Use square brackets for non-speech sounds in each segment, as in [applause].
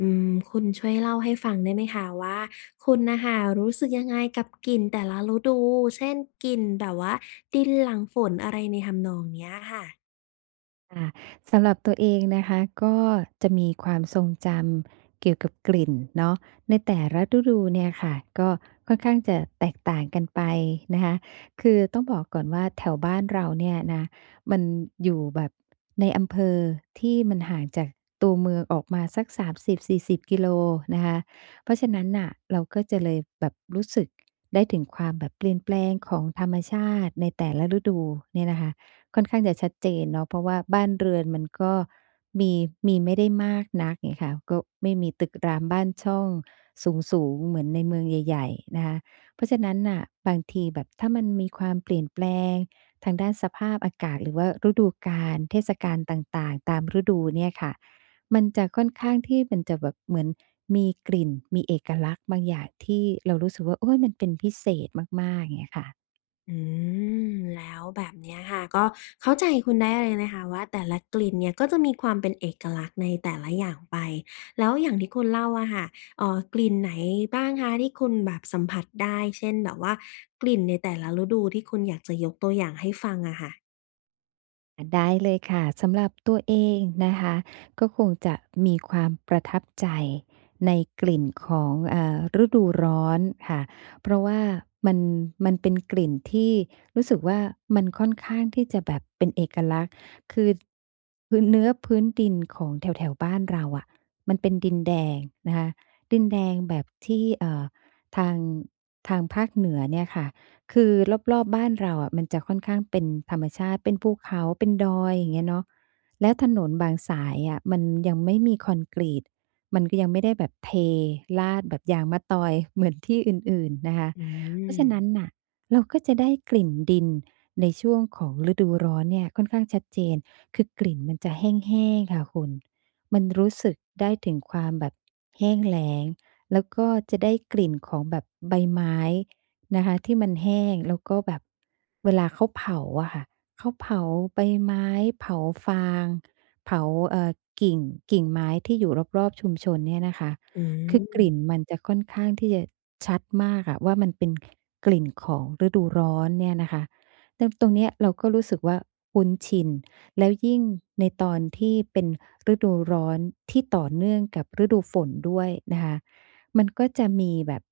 อืม คุณช่วยเล่าให้ฟังได้ไหมคะว่า คุณน่ะค่ะรู้สึกยังไงกับกลิ่นแต่ละฤดู เช่น กลิ่นแบบว่าดินหลังฝน อะไรในทำนองเนี้ยอะค่ะ? ค่ะ สำหรับตัวเองนะคะ ก็จะมีความทรงจำเกี่ยวกับกลิ่นเนาะในแต่ละฤดูเนี่ยค่ะ ก็ค่อนข้างจะแตกต่างกันไปนะคะ คือต้องบอกก่อนว่าแถวบ้านเราเนี่ยนะ มันอยู่แบบในอำเภอที่มันห่างจากตัวเมืองออกมาสัก 30-40 กิโลนะคะ เพราะฉะนั้นน่ะเราก็จะ เลยแบบรู้สึก ได้ถึงความแบบเปลี่ยนแปลงของธรรมชาติในแต่ละฤดูเนี่ยนะคะค่อนข้างจะชัดเจนเนาะ เพราะว่าบ้านเรือนมันก็มี มีไม่ได้มากนัก เงี้ยค่ะ ก็ไม่มีตึกรามบ้านช่องสูง ๆ เหมือนในเมืองใหญ่ ๆ นะคะ เพราะฉะนั้นน่ะบางทีแบบถ้ามันมีความเปลี่ยนแปลงทางด้านสภาพอากาศ หรือว่าฤดูกาล เทศกาลต่าง ๆ ตามฤดูเนี่ยค่ะ มันจะค่อนข้างที่มันจะแบบเหมือนมีกลิ่น มีเอกลักษณ์บางอย่างที่เรารู้สึกว่า โอ๊ย มันเป็นพิเศษมาก ๆ เงี้ยค่ะ อืม แล้วแบบนี้อะค่ะ ก็เข้าใจคุณได้เลยนะคะว่า แต่ละกลิ่นเนี่ยก็จะมีความเป็นเอกลักษณ์ในแต่ละอย่างไป แล้วอย่างที่คุณเล่าอะค่ะ เอ่อ กลิ่นไหนบ้างคะที่คุณแบบสัมผัสได้ เช่น แบบว่ากลิ่นในแต่ละฤดูที่คุณอยากจะยกตัวอย่างให้ฟังอะค่ะ? อะ ได้เลยค่ะ สำหรับตัวเองนะคะ ก็คงจะมีความประทับใจในกลิ่นของ เอ่อ ฤดูร้อนค่ะ เพราะว่ามัน มันเป็นกลิ่นที่รู้สึกว่า มันค่อนข้างที่จะแบบเป็นเอกลักษณ์ คือ พื้นเนื้อ พื้นดินของแถว ๆ บ้านเราอะ มันเป็นดินแดงนะคะ ดินแดงแบบที่ เอ่อ ทาง ทางภาคเหนือเนี่ยค่ะ คือรอบ ๆ บ้านเราอะ มันจะค่อนข้างเป็นธรรมชาติ เป็นภูเขา เป็นดอย อย่างเงี้ยเนาะ แล้วถนนบางสายอะ มันยังไม่มีคอนกรีต มันก็ยังไม่ได้แบบเทราดแบบยางมะตอยเหมือนที่อื่น ๆ นะคะ อืเพราะฉะนั้นม น่ะ เราก็จะได้กลิ่นดินในช่วงของฤดูร้อนเนี่ยค่อนข้างชัดเจน คือกลิ่นมันจะแห้ง ๆ ค่ะคุณ มันรู้สึกได้ถึงความแบบแห้งแล้ง แล้วก็จะได้กลิ่นของแบบใบไม้นะคะที่มันแห้ง แล้วก็แบบเวลาเขาเผาอะค่ะ เขาเผาใบไม้ เผาฟาง เผา เอ่อ กิ่ง กิ่งไม้ที่อยู่รอบ ๆ ชุมชนเนี่ยนะคะ อืคือกลม ิ่นมันจะค่อนข้างที่จะชัดมากค่ะ ว่ามันเป็นกลิ่นของฤดูร้อนเนี่ยนะคะ แล้ว ตรงเนี้ยเราก็รู้สึกว่า คุ้นชิน แล้วยิ่งในตอนที่เป็นฤดูร้อนที่ต่อเนื่องกับฤดูฝนด้วยนะคะ มันก็จะมีแบบ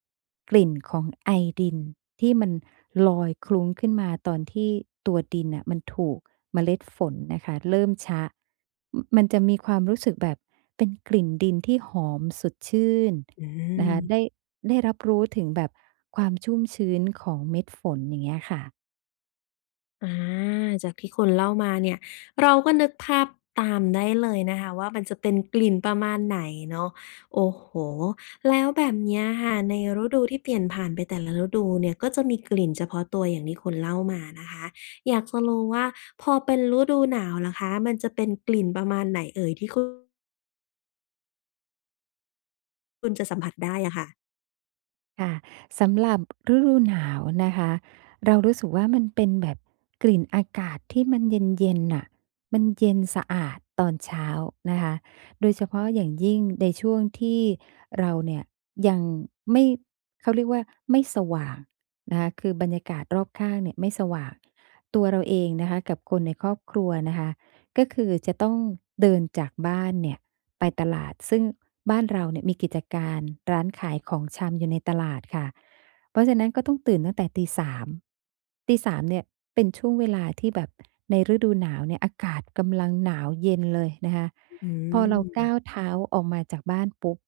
กลิ่นของไอดินที่มันลอยคลุ้งขึ้นมาตอนที่ตัวดินอะ มันถูกเมล็ดฝนนะคะเริ่มชะ มันจะมีความรู้สึกแบบเป็นกลิ่นดินที่หอมสดชื่นอนะคะ ืม ได้ ได้รับรู้ถึงแบบความชุ่มชื้นของเม็ดฝน อย่างเงี้ยค่ะ อา จากที่คุณเล่ามาเนี่ย เราก็นึกภาพตามได้เลยนะคะว่า มันจะเป็นกลิ่นประมาณไหนเนาะ โอ้โฮ แล้วแบบเนี้ยค่ะ ในฤดูที่เปลี่ยนผ่านไปแต่ละฤดูเนี่ย ก็จะมีกลิ่นเฉพาะตัวอย่างที่คุณเล่ามานะคะ อยากจะรู้ว่า พอเป็นฤดูหนาวล่ะคะ มันจะเป็นกลิ่นประมาณไหนเอ่ยที่คุ คุณจะสัมผัสได้อะค่ะ? ค่ะ สำหรับฤดูหนาวนะคะ เรารู้สึกว่ามันเป็นแบบกลิ่นอากาศที่มัน เย็น ๆ น่ะ มันเย็นสะอาดตอนเช้านะคะ โดยเฉพาะอย่างยิ่งในช่วงที่เราเนี่ย ยังไม่ เขาเรียกว่าไม่สว่างนะคะ คือบรรยากาศรอบข้างเนี่ยไม่สว่าง ตัวเราเองนะคะกับคนในครอบครัวนะคะ ก็คือจะต้องเดินจากบ้านเนี่ยไปตลาด ซึ่งบ้านเราเนี่ยมีกิจการร้านขายของชำอยู่ในตลาดค่ะ เพราะฉะนั้นก็ต้องตื่นตั้งแต่ตี 3 ตี 3 เนี่ยเป็นช่วงเวลาที่แบบ ในฤดูหนาวเนี่ยอากาศกำลังหนาวเย็นเลยนะคะ ฮ อืพอเรากม ้าวเท้าออกมาจากบ้านปุ๊บ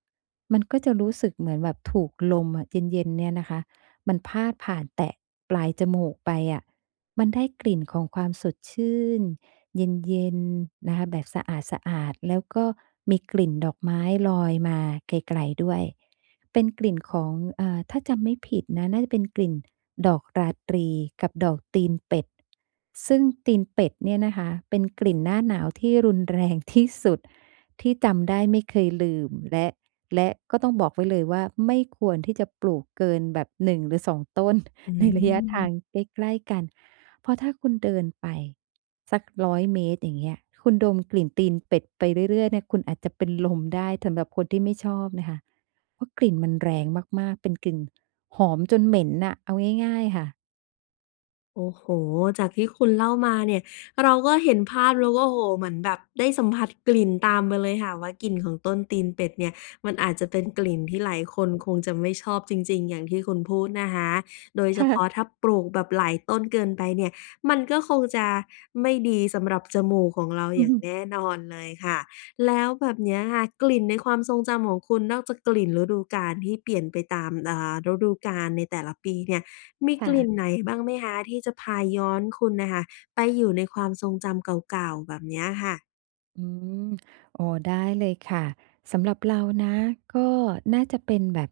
มันก็จะรู้สึกเหมือนแบบ ถูกลมอะเย็น ๆ เนี่ยนะคะ มันพาดผ่านแตะปลายจมูกไปอะ มันได้กลิ่นของความสดชื่น เย็น ๆ นะคะ แบบสะอาด ๆ แล้วก็มีกลิ่นดอกไม้ลอยมาไกล ๆ ด้วย เป็นกลิ่นของ เอ่อ ถ้าจำไม่ผิดนะ น่าจะเป็นกลิ่นดอกราตรี กับดอกตีนเป็ด ซึ่งตีนเป็ดเนี่ยนะคะเป็นกลิ่นหน้าหนาวที่รุน แรง ที่สุดที่จำได้ไม่เคยลืม และ และก็ต้องบอกไว้เลยว่า ไม่ควรที่จะปลูกเกินแบบ 1 หรือ 2 ต้น อืใน ระยะทาม งใกล้ ๆ กัน เพราะถ้าคุณเดินไปสัก 100 เมตร อย่างเงี้ย คุณดมกลิ่นตีนเป็ดไปเรื่อย ๆ เนี่ย คุณอาจจะเป็นลมได้สำหรับคนที่ไม่ชอบนะคะ เพราะกลิ่นมันแรงมาก ๆ เป็นกลิ่นหอมจนเหม็นน่ะ เอาง่าย ๆ ค่ะ โอ้โฮ! จากที่คุณเล่ามาเนี่ย เราก็เห็นภาพแล้วว่า โอ้โฮ! เหมือนแบบได้สัมผัสกลิ่นตามไปเลยค่ะว่า กลิ่นของต้นตีนเป็ดเนี่ย มันอาจจะเป็นกลิ่นที่หลายคอืนอฮึ คงจะไม่ชอบจริง ๆ อย่างที่คุณพูดนะคะ โดยคเฉ่พะ าะถ้าปลูกแบบหลายต้นเกินไปเนี่ย มันก็คงจะไม่ดีสำหรับจมูกของเรา ออย่างือ แน่นอนเลยค่ะ แล้วแบบเนี้ยค่ะ กลิ่นในความทรงจำของคุณ นอกจากกลิ่นฤดูกาล ที่เปลี่ยนไปตาม เอ่อ่ ฤดูกาลในแต่ละปีเนี่ย มีค่กลิ่นะ ไหนบ้างไหมคะ ที่จะพาย้อนคุณน่ะค่ะ ไปอยู่ในความทรงจำเก่า ๆ แบบเนี้ยค่ะ? อืม [smacks lips] อ๋อ ได้เลยค่ะ สำหรับเรานะ ก็น่าจะเป็นแบบ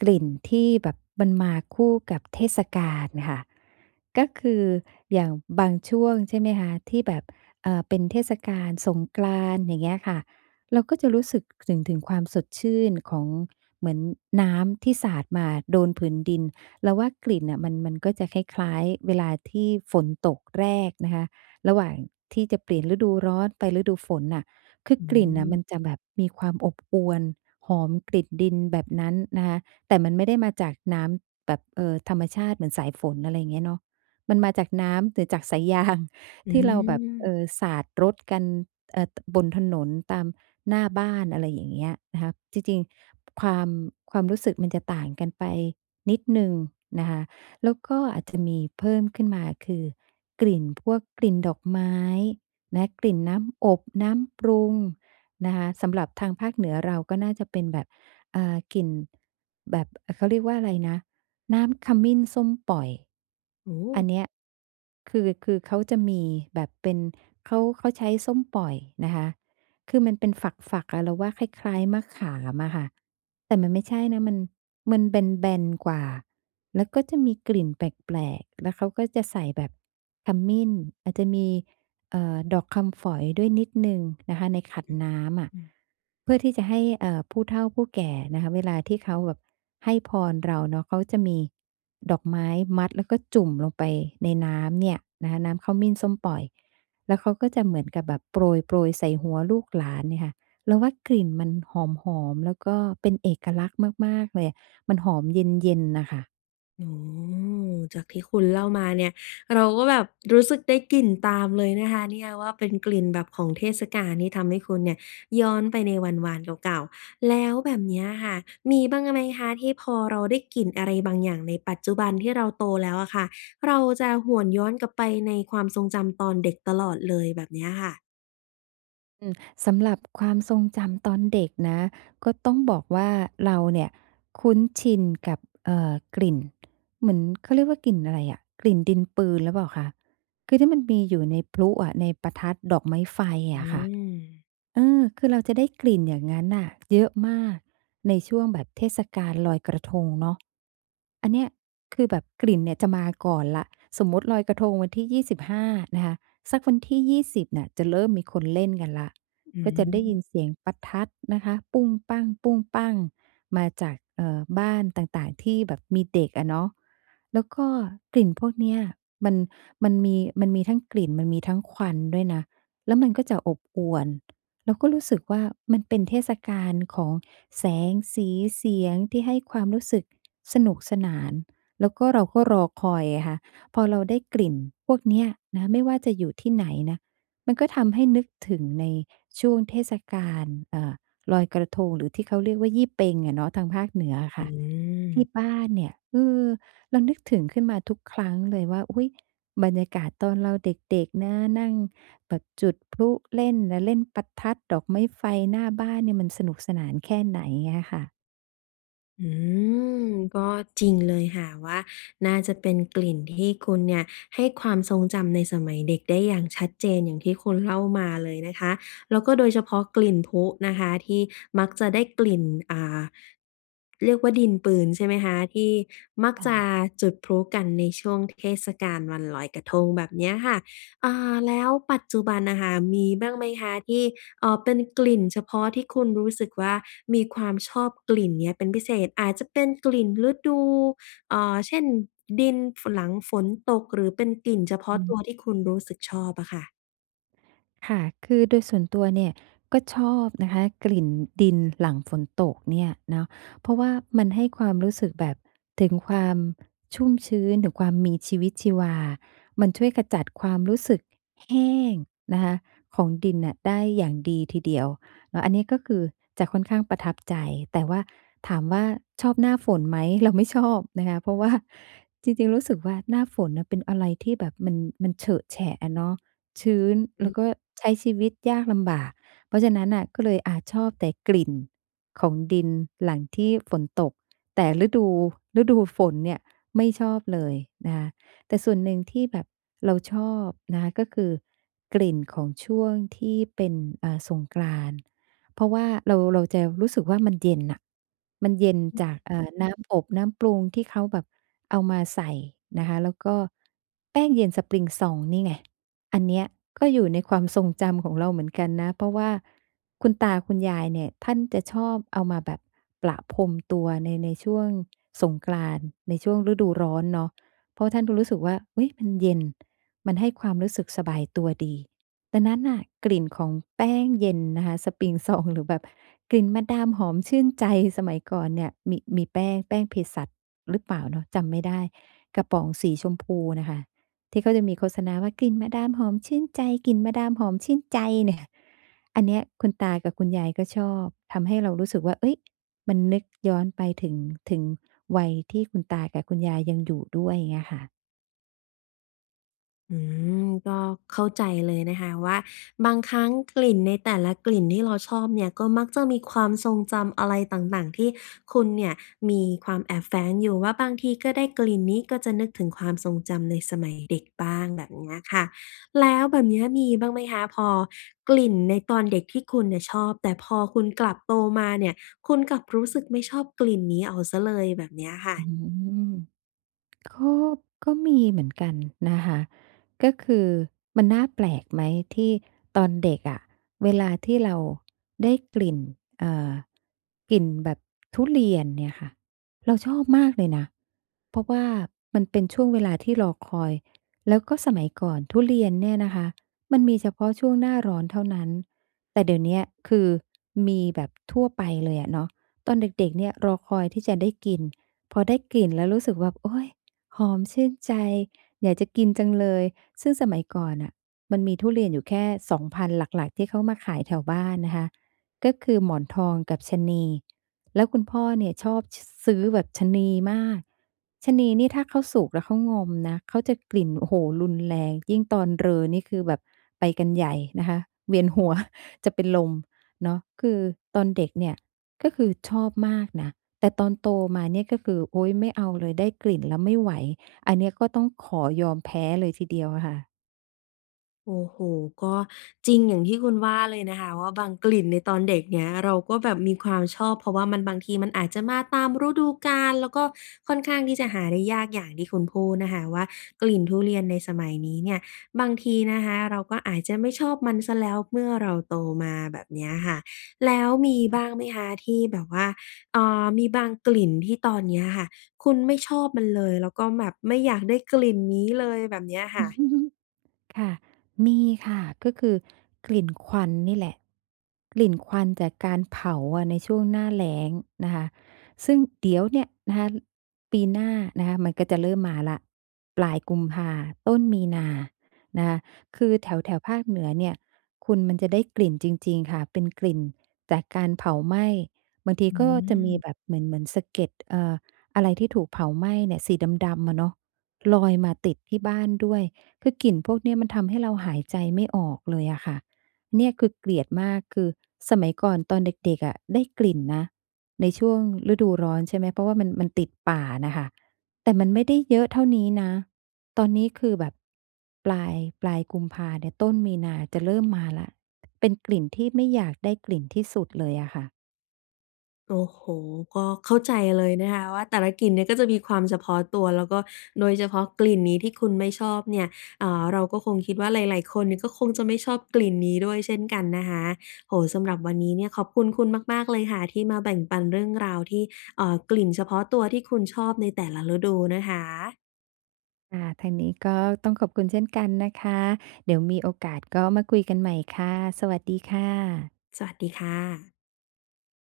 กลิ่นที่แบบ มันมาคู่กับเทศกาลค่ะ ก็คือ อย่างบางช่วงใช่ไหมคะ ที่แบบ เอ่อ เป็นเทศกาลสงกรานต์ อย่างเงี้ยค่ะ เราก็จะรู้สึกถึง ถึงความสดชื่นของ เหมือนน้ำที่สาดมาโดนผืนดิน เราว่ากลิ่นน่ะ มัน มันก็จะคล้าย ๆ เวลาที่ฝนตกแรกนะคะ ระหว่างที่จะเปลี่ยนฤดูร้อนไปฤดูฝนน่ะ คืออืกลิ่นน่ะมันจะม แบบมีความอบอวล หอมกลิ่นดินแบบนั้นนะคะ แต่มันไม่ได้มาจากน้ำแบบ เอ่อ ธรรมชาติเหมือนสายฝน อะไรอย่างเงี้ยเนาะ มันมาจากน้ำ หรือจาก สายยาง อืที่เราแบบ ม เออ สาดรถกัน เอ่อ ต บนถนนตามหน้าบ้าน อะไรอย่างเงี้ยนะคะ จริง ๆ ความ ความรู้สึกมันจะต่างกันไปนิดหนึ่งนะคะ แล้วก็อาจ จะมีเพิ่มขึ้นมาคือ กลิ่นพวกกลิ่นดอกไม้นะ กลิ่นน้ำอบ น้ำปรุงนะคะ สำหรับทางภาคเหนือเรา ก็น่าจะเป็นแบบ เอ่อ กลิ่น แบบ เขาเรียกว่าอะไรนะ น้ำขมิ้นส้มป่อย โอ้โอันฮ เนี้ย คือ คือเขาจะมีแบบเป็น เขา เขาใช้ส้มป่อยนะคะ คือมันเป็นฝัก ๆ อะ เราว่าคล้าย ๆ มะขามอะค่ะ แต่มันไม่ใช่นะ มัน มันแบน ๆ กว่า แล้วก็จะมีกลิ่นแปลก ๆ แล้วเขาก็จะใส่แบบขมิ้น อาจจะมี เอ่อ ดอกคำฝอยด้วยนิดหนึ่งนะคะ ในขันน้ำอะ อ อือ เพื่อที่จะให้ เอ่อ ผู้เฒ่าผู้แก่นะคะ เวลาที่เขาแบบให้พรเราเนาะ เขาจะมีดอกไม้มัด แล้วก็จุ่มลงไปในน้ำเนี่ยนะคะ น้ำขมิ้นส้มป่อย แล้วเขาก็จะเหมือนกับแบบ โปรย ๆ ใส่หัวลูกหลานเนี่ยค่ะ เราว่ากลิ่นมันหอม ๆ แล้วก็เป็นเอกลักษณ์มาก ๆ เลย มันหอมเย็น ๆ น่ะค่ะ โอ้โฮ! จากที่คุณเล่ามาเนี่ย เราก็แบบรู้สึกได้กลิ่นตามเลยนะคะเนี่ยว่า เป็นกลิ่นแบบของเทศกาลที่ทำให้คุณเนี่ยย้อนไปในวันวานเก่า ๆ แล้วแบบเนี้ยค่ะมีบ้างอะไหมคะ? ที่พอเราได้กลิ่นอะไรบางอย่างในปัจจุบัน ที่เราโตแล้วอะค่ะ เราจะหวนย้อนกลับไปในความทรงจำตอนเด็กตลอดเลย แบบเนี้ยค่ะ อืม สำหรับความทรงจำตอนเด็กนะ ก็ต้องบอกว่า เราเนี่ยคุ้นชินกับ เอ่อ กลิ่น เหมือน เขาเรียกว่า กลิ่นอะไรอะ กลิ่นดินปืนหรือเปล่าคะ? คือที่มันมีอยู่ในพลุอะ ในประทัด ดอกไม้ไฟอือะค่ะ ม เออ คือเราจะได้กลิ่นอย่างงั้นน่ะเยอะมากในช่วงแบบเทศกาลลอยกระทงเนาะ อันเนี้ยคือแบบกลิ่นเนี่ยจะมาก่อนแล้ว สมมุติลอยกระทงวันที่ 25 นะคะ สักวันที่ 20 น่ะจะเริ่มมีคนเล่นกันแล้ว อืก็จะได้ยม ินเสียงประทัดนะคะ ปุ้งปั้ง ๆ มาจาก เอ่อ บ้านต่าง ๆ ที่แบบมีเด็กอะเนาะ แล้วก็กลิ่นพวกเนี้ยมัน มันมี มันมีทั้งกลิ่น มันมีทั้งควันด้วยนะ แล้วมันก็จะอบอวล เราก็รู้สึกว่า มันเป็นเทศกาลของแสง สี เสียง ที่ให้ความรู้สึกสนุกสนาน แล้วก็เราก็รอคอยไงคะ พอเราได้กลิ่นพวกเนี้ยนะ ไม่ว่าจะอยู่ที่ไหนนะ มันก็ทำให้นึกถึงในช่วงเทศกาล เอ่อ ลอยกระทง หรือที่เขาเรียกว่า ยี่เป็ง อะเนาะทางภาคเหนืออะคอ่ะ ทีืม ่บ้านเนี่ย เออ เรานึกถึงขึ้นมาทุกครั้งเลยว่า อุ๊ย บรรยากาศตอนเราเด็ก ๆ นะ นั่งแบบจุดพลุเล่นน่ะ เล่นประทัด ดอกไม้ไฟ หน้าบ้านเนี่ยมันสนุกสนานแค่ไหน เงี้ยค่ะ อืม ก็จริงเลยค่ะว่า น่าจะเป็นกลิ่นที่คุณเนี่ยให้ความทรงจำในสมัยเด็กได้อย่างชัดเจน อย่างที่คุณเล่ามาเลยนะคะ แล้วก็โดยเฉพาะกลิ่นพลุนะคะที่มักจะได้กลิ่น อ่า เรียกว่า ดินปืนใช่ไหมคะ ที่มักค่จะะ จุดพลุกันในช่วงเทศกาลวันลอยกระทง แบบเนี้ยค่ะ เอ่อ แล้วปัจจุบันอะค่ะมีบ้างไหมคะ? ที่ เอ่อ เป็นกลิ่นเฉพาะที่คุณรู้สึกว่า มีความชอบกลิ่นเนี้ยเป็นพิเศษ อาจจะเป็นกลิ่นฤดู เอ่อ เช่น ดิน ฝ หลังฝนตก หรือเป็นกลิ่นเฉพาอะตัืม วที่คุณรู้สึกชอบอะค่ะ ค่ะ คือโดยส่วนตัวเนี่ยก็ชอบนะคะกลิ่นดินหลังฝนตกเนี่ย เนาะ เพราะว่ามันให้ความรู้สึกแบบถึงความชุ่มชื้น ถึงความมีชีวิตชีวา มันช่วยขจัดความรู้สึกแห้งนะคะของดินน่ะได้อย่างดีทีเดียว อะ อันนี้ก็คือจะค่อนข้างประทับใจ แต่ว่าถามว่า ชอบหน้าฝนไหม? เรา ไม่ชอบ นะคะ เพราะว่าจริง ๆ รู้สึกว่า หน้าฝนน่ะเป็นอะไรที่แบบมัน มันเฉอะแฉะอะเนาะ ชื้น อแล้ืม วก็ใช้ชีวิตยากลำบาก เพราะฉะนั้นน่ะ ก็เลย อ่า ชอบแต่กลิ่นของดินหลังที่ฝนตก แต่ฤดู ฤดูฝนเนี่ยไม่ชอบเลยนะคะ แต่ส่วนหนึ่งที่แบบเราชอบนะคะก็คือกลิ่นของช่วงที่เป็น อ่า สงกรานต์ เพราะว่าเรา เราจะรู้สึกว่า มันเย็นน่ะ มันเย็นจาก อ่า น้ำอบ น้ำปรุงที่เขาแบบเอามาใส่นะคะ แล้วก็แป้งเย็นสปริงซองนี่ไง อันเนี้ยก็อยู่ในความทรงจำของเราเหมือนกันนะ เพราะว่าคุณตาคุณยายเนี่ยท่านจะชอบเอามาแบบประพรมตัวใน ในช่วงสงกรานต์ ในช่วงฤดูร้อนเนาะ เพราะว่าท่านก็รู้สึกว่า เฮ้ย มันเย็น มันให้ความรู้สึกสบายตัวดี ดังนั้นน่ะ กลิ่นของแป้งเย็นนะคะสปริงซอง หรือแบบกลิ่นมาดามหอมชื่นใจสมัยก่อนเนี่ย มี มีแป้ง แป้งเภสัชหรือเปล่าเนาะ? จำไม่ได้ กระป๋องสีชมพูน่ะค่ะ ที่เขาจะมีโฆษณาว่า "กลิ่นมาดามหอมชื่นใจ กลิ่นมาดามหอมชื่นใจ" เนี่ย อันเนี้ยคุณตากับคุณยายก็ชอบ ทำให้เรารู้สึกว่า เฮ้ย มันนึกย้อนไปถึง ถึงวัยที่คุณตากับคุณยายยังอยู่ด้วย เงี้ยค่ะ อืม ก็เข้าใจเลยนะคะ ว่าบางครั้งกลิ่นในแต่ละกลิ่นที่เราชอบเนี่ยก็มักจะมีความทรงจำอะไรต่าง ๆ ที่คุณเนี่ยมีความแอบแฝงอยู่ว่า บางทีก็ได้กลิ่นนี้ ก็จะนึกถึงความทรงจำในสมัยเด็กบ้าง แบบเนี้ยค่ะ แล้วแบบนี้มีบ้างไหมคะ พอกลิ่นในตอนเด็กที่คุณเนี่ยชอบ แต่พอคุณกลับโตมาเนี่ย คุณกลับรู้สึกไม่ชอบกลิ่นนี้เอาเสียเลย แบบเนี้ยอะค่ะ? อืม [smacks lips] ก็ ก็มีเหมือนกันนะคะ ก็คือมันน่าแปลกไหมที่ตอนเด็กอะเวลาที่เราได้กลิ่น เอ่อ กลิ่นแบบทุเรียนเนี่ยค่ะ เราชอบมากเลยนะ เพราะว่ามันเป็นช่วงเวลาที่รอคอย แล้วก็สมัยก่อนทุเรียนเนี่ยนะคะ มันมีเฉพาะช่วงหน้าร้อนเท่านั้น แต่เดี๋ยวเนี้ย คือ มีแบบทั่วไปเลยอะเนาะ ตอนเด็ก ๆ เนี่ยรอคอยที่จะได้กิน พอได้กลิ่นแล้วรู้สึกว่า โอ๊ย หอมชื่นใจ อยากจะกินจังเลย ซึ่งสมัยก่อนน่ะมันมีทุเรียนอยู่แค่ 2 พันธุ์หลัก ๆ ที่เขามาขายแถวบ้านนะคะ ก็คือหมอนทองกับชะนี แล้วคุณพ่อเนี่ยชอบ ช ซื้อแบบชะนีมาก ชะนีนี่ถ้าเขาสุกแล้วเขางอมนะ เขาจะกลิ่น โอ้โฮ รุนแรง ยิ่งตอนเรอนี่คือแบบไปกันใหญ่นะคะ เวียน หัว จะเป็นลมเนาะ คือตอนเด็กเนี่ย ก็คือชอบมากนะ แต่ตอนโตมาเนี่ยก็คือ โอ๊ย ไม่เอาเลย ได้กลิ่นแล้วไม่ไหว อันเนี้ยก็ต้องขอยอมแพ้เลยทีเดียวอะค่ะ โอ้โฮ ก็จริงอย่างที่คุณว่าเลยนะคะว่า บางกลิ่นในตอนเด็กเนี่ย เราก็แบบมีความชอบ เพราะว่ามัน บางทีมันอาจจะมาตามฤดูกาล แล้วก็ค่อนข้างที่จะหาได้ยากอย่างที่คุณพูดนะคะว่า กลิ่นทุเรียนในสมัยนี้เนี่ย บางทีนะคะเราก็อาจจะไม่ชอบมันเสียแล้วเมื่อเราโตมา แบบเนี้ยค่ะ แล้วมีบ[unintelligible] ้างไหมคะ? ที่แบบว่า เอ่อ มีบางกลิ่นที่ตอนนี้อะค่ะ คุณไม่ชอบมันเลย แล้วก็แบบไม่อยากได้กลิ่นนี้เลย แบบเนี้ยค่ะ [chuckles] ค่ะ มีค่ะ ก็คือกลิ่นควันนี่แหละ กลิ่นควันจากการเผาอะในช่วงหน้าแล้งนะคะ ซึ่งเดี๋ยวเนี่ยนะคะ ปีหน้านะคะ มันก็จะเริ่มมาแล้ว ปลายกุมภา ต้นมีนานะคะ คือแถว ๆ ภาคเหนือเนี่ย คุณ มันจะได้กลิ่นจริง ๆ ค่ะ เป็นกลิ่นจากการเผาไหม้ บางทีอืก็จะมีม แบบเหมือน เหมือนสะเก็ด เอ่อ อะไรที่ถูกเผาไหม้เนี่ย สีดำ ๆ อะเนาะ ลอยมาติดที่บ้านด้วย คือกลิ่นพวกนี้มันทำให้เราหายใจไม่ออกเลยอะค่ะ เนี่ยคือเกลียดมาก คือสมัยก่อนตอนเด็ก ๆ อะได้กลิ่นนะ ในช่วงฤดูร้อน ใช่ไหม เพราะว่ามัน มันติดป่าน่ะค่ะ แต่มันไม่ได้เยอะเท่านี้นะ ตอนนี้คือแบบ ปลาย ปลายกุมภาเนี่ย ต้นมีนาจะเริ่มมาแล้ว เป็นกลิ่นที่ไม่อยากได้กลิ่นที่สุดเลยอะค่ะ โอ้โฮ ก็เข้าใจเลยนะคะว่า แต่ละกลิ่นเนี่ยก็จะมีความเฉพาะตัว แล้วก็โดยเฉพาะกลิ่นนี้ที่คุณไม่ชอบเนี่ย อ่า เราก็คงคิดว่าหลาย ๆ คนก็คงจะไม่ชอบกลิ่นนี้ด้วยเช่นกันนะคะ โอ้โฮ สำหรับวันนี้เนี่ยขอบคุณคุณมาก ๆ เลยค่ะ ที่มาแบ่งปันเรื่องราวที่ เอ่อ กลิ่นเฉพาะตัวที่คุณชอบในแต่ละฤดูนะคะ ค่ะ ทางนี้ก็ต้องขอบคุณเช่นกันนะคะ เดี๋ยวมีโอกาสก็มาคุยกันใหม่ค่ะ สวัสดีค่ะ สวัสดีค่ะ